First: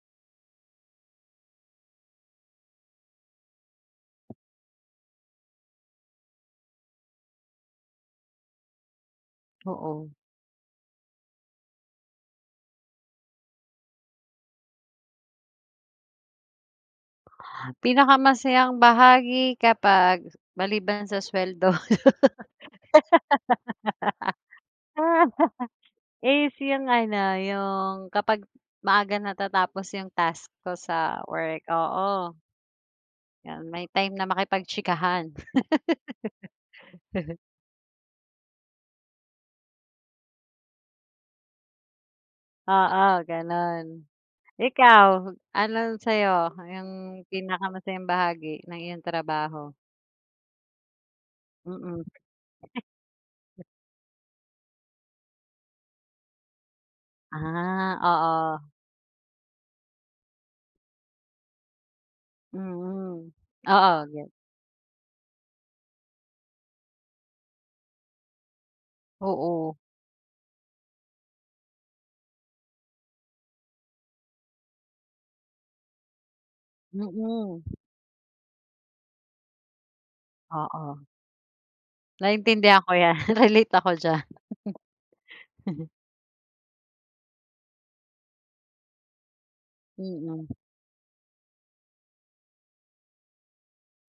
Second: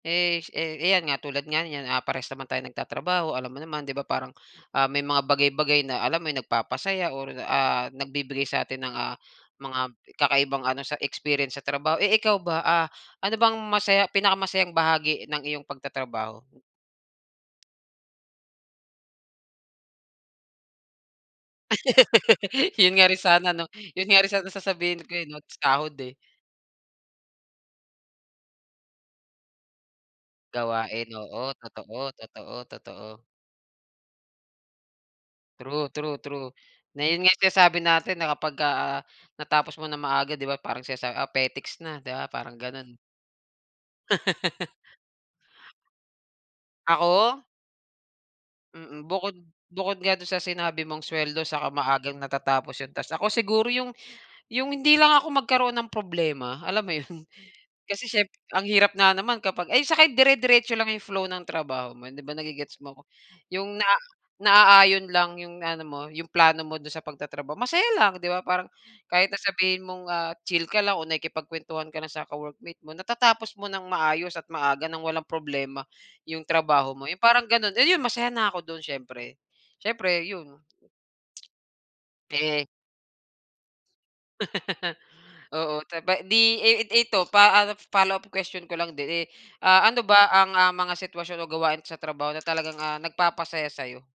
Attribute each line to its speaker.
Speaker 1: Eh, s eh, 'yan nga tulad nga niyan, ah, parehas naman tayong nagtatrabaho, alam mo naman, 'di ba, parang, ah, may mga bagay-bagay na alam mo yung nagpapasaya or, ah, nagbibigay sa'tin ng, ah, mga
Speaker 2: Oo.
Speaker 1: kakaibang ano, sa experience sa trabaho. Eh, ikaw ba? Ah, ano bang masaya pinakamasayang bahagi ng iyong pagtatrabaho?
Speaker 2: Pinakamasayang bahagi kapag maliban sa sweldo
Speaker 1: 'Yon nga rin sana 'no? 'Yon nga rin sana sasabihin ko, eh, about sa sahod, eh.
Speaker 2: is yung ano, yung kapag maaga natatapos yung task ko
Speaker 1: Gawain,
Speaker 2: sa
Speaker 1: oo.
Speaker 2: work,
Speaker 1: Totoo,
Speaker 2: oo.
Speaker 1: totoo, totoo.
Speaker 2: 'Yon may time na makipagtsikahan.
Speaker 1: True, true, true. Na 'yon nga sinasabi natin na kapag, ah, natapos mo ng maaga 'di ba parang sinasabi, ah, petiks na, 'di ba, parang gano'n.
Speaker 2: Oo, gano'n. Ikaw anong sa'yo? Yung
Speaker 1: Ako?
Speaker 2: pinakamasayang bahagi ng iyong
Speaker 1: Mm. Bukod
Speaker 2: trabaho?
Speaker 1: bukod nga 'don sa sinabi mong suweldo saka
Speaker 2: Mm.
Speaker 1: maagang natatapos yung task, ako siguro yung yung hindi lang ako magkaroon ng problema, alam mo yun?
Speaker 2: Ah,
Speaker 1: Kasi siyempre ang
Speaker 2: oo.
Speaker 1: hirap nga naman kapag ay tsaka dire-diretso lang 'yong flow ng trabaho mo, 'di ba? Nagge-gets mo?
Speaker 2: Mm.
Speaker 1: 'Yong naa
Speaker 2: Oo, gets.
Speaker 1: naaayon lang 'yong ano mo, 'yong plano mo do'n sa pagtatrabaho, masaya lang. 'Di ba parang kahit
Speaker 2: Oo.
Speaker 1: sasabihin mong chill ka lang o nakikipagkuwentuhan ka lang sa ka-workmate mo, natatapos mo ng maayos at maaga nang walang problema 'yong trabaho mo, eh, parang
Speaker 2: Mm.
Speaker 1: gano'n. 'Yon masaya na ako do'n siyempre. Siyempre 'yon.
Speaker 2: Oo.
Speaker 1: Eh
Speaker 2: Naintindihan ko 'yan, relate ako diyan.
Speaker 1: Oo. Saba 'di i ito pa ah, follow-up question ko lang din, eh, ah, ano ba ang
Speaker 2: Mm.
Speaker 1: mga sitwasyon o gawain sa trabaho na talagang, ah, nagpapasaya sa'yo?